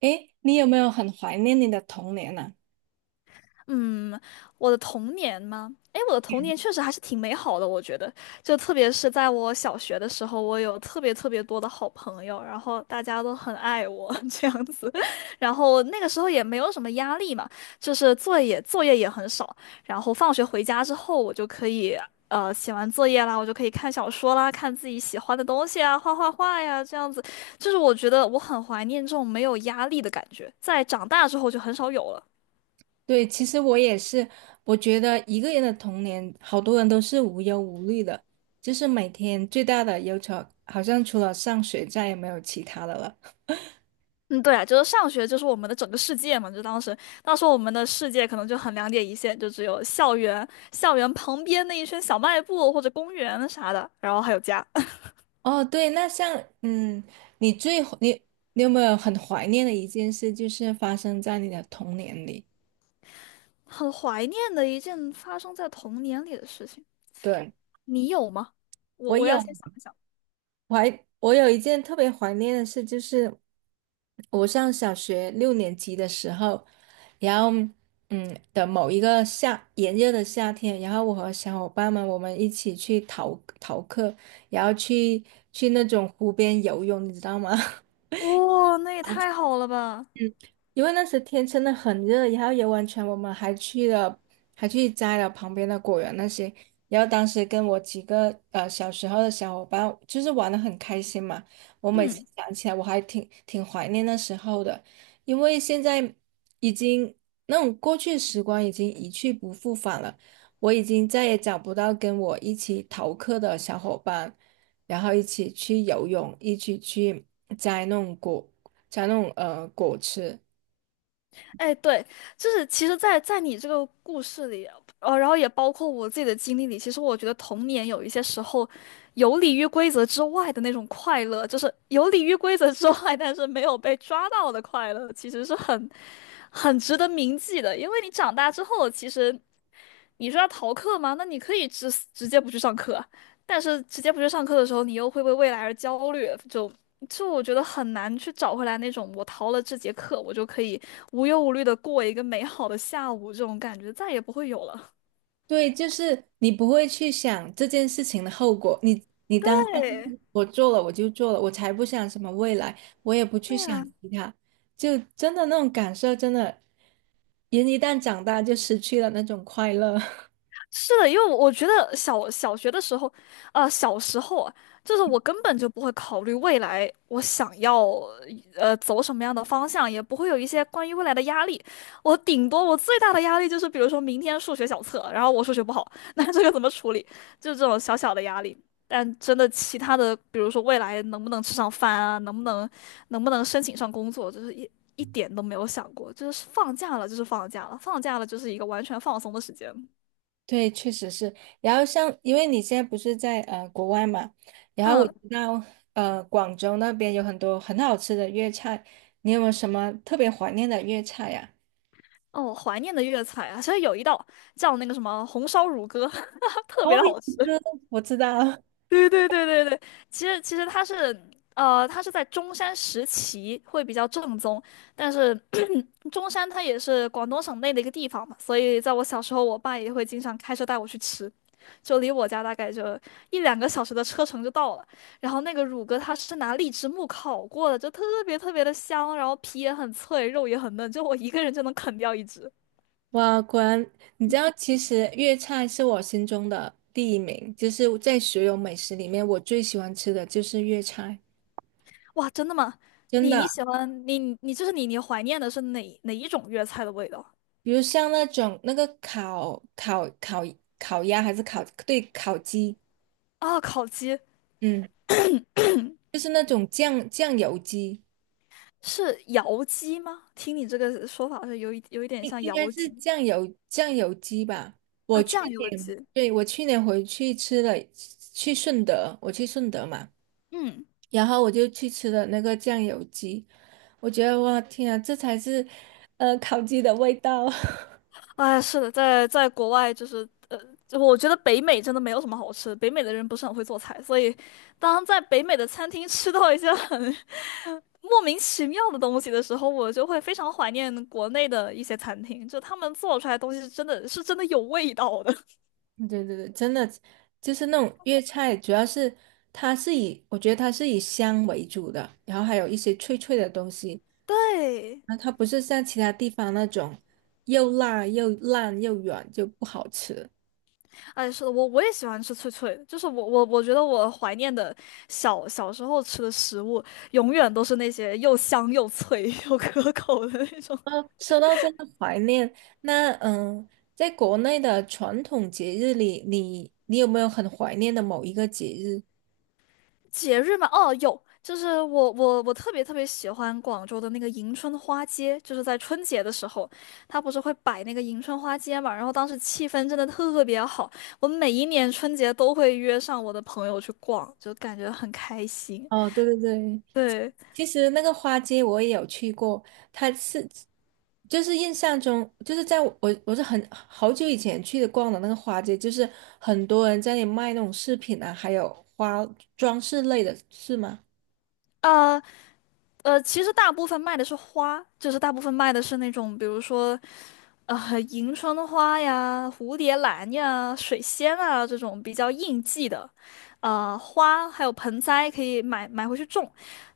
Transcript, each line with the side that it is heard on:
right: 诶，你有没有很怀念你的童年呢？
left: 嗯，我的童年吗？诶，我的童年确实还是挺美好的，我觉得，就特别是在我小学的时候，我有特别特别多的好朋友，然后大家都很爱我 这样子，然后那个时候也没有什么压力嘛，就是作业也很少，然后放学回家之后，我就可以写完作业啦，我就可以看小说啦，看自己喜欢的东西啊，画画画呀，这样子，就是我觉得我很怀念这种没有压力的感觉，在长大之后就很少有了。
right: 对，其实我也是，我觉得一个人的童年，好多人都是无忧无虑的，就是每天最大的忧愁，好像除了上学，再也没有其他的了。
left: 嗯，对啊，就是上学就是我们的整个世界嘛，就当时我们的世界可能就很两点一线，就只有校园，校园旁边那一圈小卖部或者公园啥的，然后还有家，
right: 哦，对，那像，嗯，你最你你有没有很怀念的一件事，就是发生在你的童年里？
left: 很怀念的一件发生在童年里的事情，
right: 对，
left: 你有吗？我
right: 我
left: 我要
right: 有。
left: 先想一想，
right: 我有一件特别怀念的事，就是我上小学六年级的时候，然后某一个炎热的夏天，然后我和小伙伴们一起去逃课，然后去那种湖边游泳，你知道吗？
left: 哇、那也太好了吧，
right: 因为那时天真的很热，然后游完全我们还去了，还去摘了旁边的果园那些。然后当时跟我几个小时候的小伙伴，就是玩的很开心嘛。我每次
left: 嗯。
right: 想起来，我还挺怀念那时候的，因为现在已经那种过去的时光已经一去不复返了。我已经再也找不到跟我一起逃课的小伙伴，然后一起去游泳，一起去摘那种果，摘那种果吃。
left: 哎，对，就是其实在，在你这个故事里，然后也包括我自己的经历里，其实我觉得童年有一些时候游离于规则之外的那种快乐，就是游离于规则之外，但是没有被抓到的快乐，其实是很值得铭记的。因为你长大之后，其实你说要逃课吗？那你可以直接不去上课，但是直接不去上课的时候，你又会为未来而焦虑，就我觉得很难去找回来那种我逃了这节课，我就可以无忧无虑的过一个美好的下午这种感觉，再也不会有了。
right: 对，就是你不会去想这件事情的后果，你当下
left: 对，
right: 我做了我就做了，我才不想什么未来，我也不去想
left: 对
right: 其他，就真的那种感受，真的人一旦长大就失去了那种快乐。
left: 是的，因为我觉得小学的时候，呃，小时候啊，就是我根本就不会考虑未来我想要走什么样的方向，也不会有一些关于未来的压力。我顶多我最大的压力就是，比如说明天数学小测，然后我数学不好，那这个怎么处理？就这种小小的压力。但真的其他的，比如说未来能不能吃上饭啊，能不能申请上工作，就是一点都没有想过。就是放假了就是放假了，放假了就是一个完全放松的时间。
right: 对，确实是。然后像因为你现在不是在国外嘛，然后我知
left: 嗯。
right: 道广州那边有很多很好吃的粤菜，你有没有什么特别怀念的粤菜呀？
left: 哦，怀念的粤菜啊，其实有一道叫那个什么红烧乳鸽，特
right: 哦，
left: 别的好
right: 一
left: 吃。
right: 个我知道。
left: 对对对对对，其实它是它是在中山石岐会比较正宗，但是 中山它也是广东省内的一个地方嘛，所以在我小时候，我爸也会经常开车带我去吃，就离我家大概就一两个小时的车程就到了。然后那个乳鸽它是拿荔枝木烤过的，就特别特别的香，然后皮也很脆，肉也很嫩，就我一个人就能啃掉一只。
right: 哇，果然，你知道，其实粤菜是我心中的第一名，就是在所有美食里面，我最喜欢吃的就是粤菜，
left: 哇，真的吗？
right: 真
left: 你你
right: 的。
left: 喜欢你你就是你你怀念的是哪一种粤菜的味道
right: 比如像那种那个烤鸭还是烤，对，烤鸡，
left: 啊？烤鸡
right: 嗯，就是那种酱油鸡，
left: 是窑鸡吗？听你这个说法是有一点
right: 应
left: 像
right: 应该
left: 窑
right: 是
left: 鸡
right: 酱油鸡吧。我
left: 啊，
right: 去，
left: 酱油鸡。
right: 对，我去年回去吃了，去顺德，我去顺德嘛。
left: 嗯，
right: 然后我就去吃了那个酱油鸡，我觉得哇天啊，这才是烤鸡的味道。
left: 哎，是的，在国外就是就我觉得北美真的没有什么好吃的，北美的人不是很会做菜，所以当在北美的餐厅吃到一些很 莫名其妙的东西的时候，我就会非常怀念国内的一些餐厅，就他们做出来的东西是真的有味道的。
right: 对对对，真的就是那种粤菜，主要是它是以我觉得它是以香为主的，然后还有一些脆脆的东西，
left: 对，
right: 然后它不是像其他地方那种又辣又烂又软就不好吃。
left: 哎，是的，我也喜欢吃脆脆的，就是我觉得我怀念的小时候吃的食物，永远都是那些又香又脆 又可口的那种。
right: 哦，说到这个怀念，那嗯，在国内的传统节日里，你有没有很怀念的某一个节日？
left: 节日嘛，哦，有，就是我特别特别喜欢广州的那个迎春花街，就是在春节的时候，它不是会摆那个迎春花街嘛，然后当时气氛真的特别好，我每一年春节都会约上我的朋友去逛，就感觉很开心。
right: 哦，对对对，
left: 对。
right: 其实那个花街我也有去过，它是就是印象中，就是我是很好久以前逛的那个花街，就是很多人在那里卖那种饰品啊，还有花装饰类的，是吗？
left: 呃。呃，其实大部分卖的是花，就是大部分卖的是那种，比如说，呃，迎春花呀、蝴蝶兰呀、水仙啊这种比较应季的，呃，花还有盆栽可以买回去种。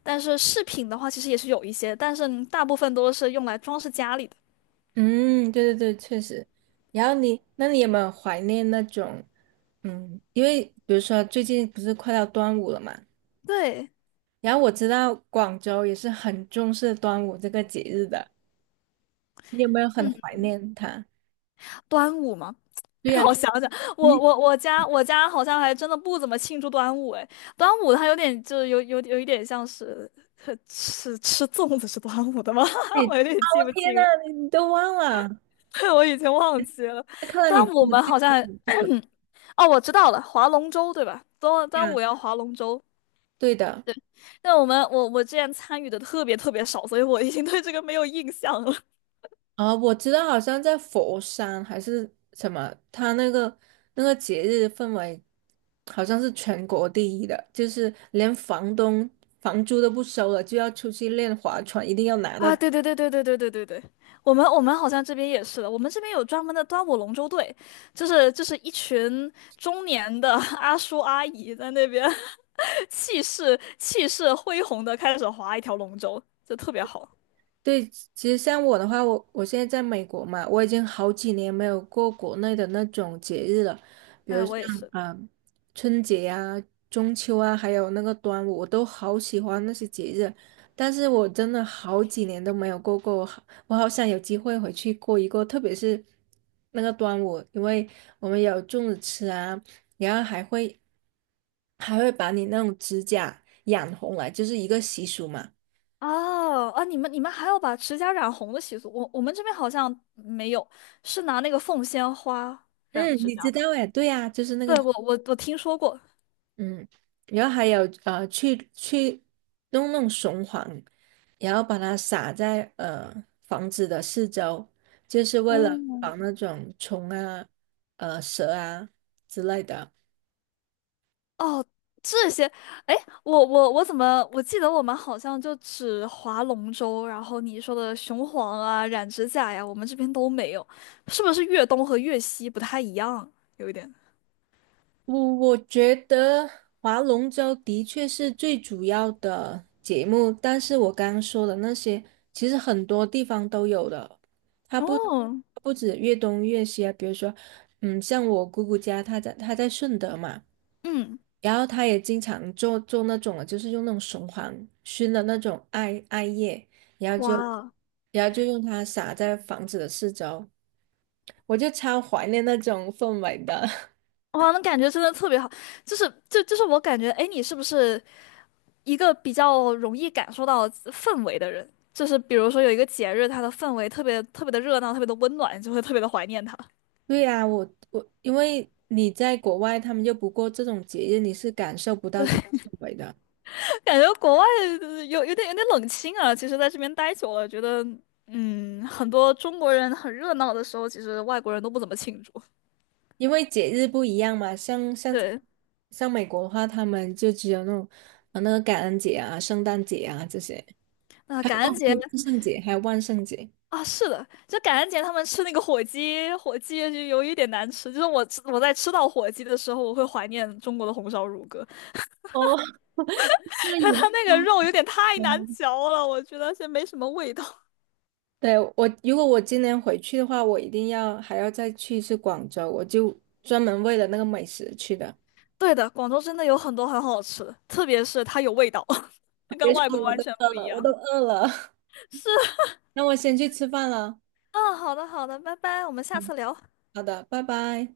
left: 但是饰品的话，其实也是有一些，但是大部分都是用来装饰家里的。
right: 嗯，对对对，确实。然后你，那你有没有怀念那种，嗯，因为比如说最近不是快到端午了嘛，
left: 对，
right: 然后我知道广州也是很重视端午这个节日的，你有没有很怀念它？
left: 端午嘛。
right: 对
left: 让
right: 呀。
left: 我想想，我
right: 你
left: 我我家我家好像还真的不怎么庆祝端午哎，端午它有点就有一点像是呵吃粽子是端午的吗？
right: 你
left: 我有点
right: 啊，
left: 记
right: 我
left: 不
right: 天
left: 清
right: 呐，
left: 了，
right: 你都忘了？
left: 我已经忘记了。
right: 那看来你
left: 端午我
right: 真的
left: 们好像还
right: 是什
left: 哦，我知道了，划龙舟对吧？端端
right: 呀？
left: 午要划龙舟，
right: 对的，
left: 但我们我我之前参与的特别特别少，所以我已经对这个没有印象了。
right: 啊，我知道，好像在佛山还是什么，他那个那个节日氛围好像是全国第一的，就是连房东房租都不收了，就要出去练划船，一定要拿到。
left: 啊，对对对对对对对对对，我们好像这边也是的，我们这边有专门的端午龙舟队，就是一群中年的 阿叔阿姨在那边 气势恢宏的开始划一条龙舟，就特别好。
right: 对，其实像我的话，我现在在美国嘛，我已经好几年没有过国内的那种节日了，比
left: 哎，
right: 如
left: 我也
right: 像
left: 是。
right: 啊、呃春节啊、中秋啊，还有那个端午，我都好喜欢那些节日，但是我真的好几年都没有过过，我好想有机会回去过一过，特别是那个端午，因为我们有粽子吃啊，然后还会把你那种指甲染红来，就是一个习俗嘛。
left: 哦啊，你们还有把指甲染红的习俗，我们这边好像没有，是拿那个凤仙花染
right: 嗯，
left: 指
right: 你
left: 甲
right: 知
left: 吗？
right: 道哎，对呀，就是那
left: 对，
right: 个。
left: 我听说过。
right: 嗯，然后还有，去弄雄黄，然后把它撒在房子的四周，就是为了防
left: 嗯。
right: 那种虫啊、蛇啊之类的。
left: 哦，这些，哎，我我我怎么我记得我们好像就只划龙舟，然后你说的雄黄啊、染指甲呀，我们这边都没有，是不是粤东和粤西不太一样？有一点。
right: 我觉得划龙舟的确是最主要的节目，但是我刚刚说的那些，其实很多地方都有的，它不
left: 哦，
right: 不止粤东粤西啊，比如说，嗯，像我姑姑家，她在顺德嘛，
left: 嗯，
right: 然后她也经常做那种啊，就是用那种雄黄熏的那种艾叶，然后就
left: 哇
right: 然后就用它撒在房子的四周，我就超怀念那种氛围的。
left: 哇，那感觉真的特别好，就是就我感觉，哎，你是不是一个比较容易感受到氛围的人？就是比如说有一个节日，它的氛围特别特别的热闹，特别的温暖，你就会特别的怀念它。
right: 对呀，我我因为你在国外，他们就不过这种节日，你是感受不到这种氛围的，
left: 感觉国外有点冷清啊。其实在这边待久了，觉得嗯，很多中国人很热闹的时候，其实外国人都不怎么庆祝。
right: 因为节日不一样嘛。
left: 对，
right: 像美国的话，他们就只有那种啊那个感恩节啊、圣诞节啊这些，
left: 那
right: 还有
left: 感恩
right: 哦，还
left: 节
right: 有万圣节，还有万圣节。
left: 啊，是的，就感恩节他们吃那个火鸡，火鸡就有一点难吃。就是我在吃到火鸡的时候，我会怀念中国的红烧乳鸽，
right: 哦，因 为
left: 但
right: 你们
left: 它那个肉有点太难嚼了，我觉得是没什么味道。
right: 对，我，如果我今年回去的话，我一定要还要再去一次广州，我就专门为了那个美食去的。
left: 对的，广州真的有很多很好吃的，特别是它有味道，跟
right: 别
left: 外
right: 说
left: 国
right: 了我
left: 完
right: 都
left: 全
right: 饿
left: 不一
right: 了，我都
left: 样。
right: 饿了，
left: 是
right: 那我先去吃饭了。
left: 嗯，好的好的，拜拜，我们下次聊。
right: 好的，拜拜。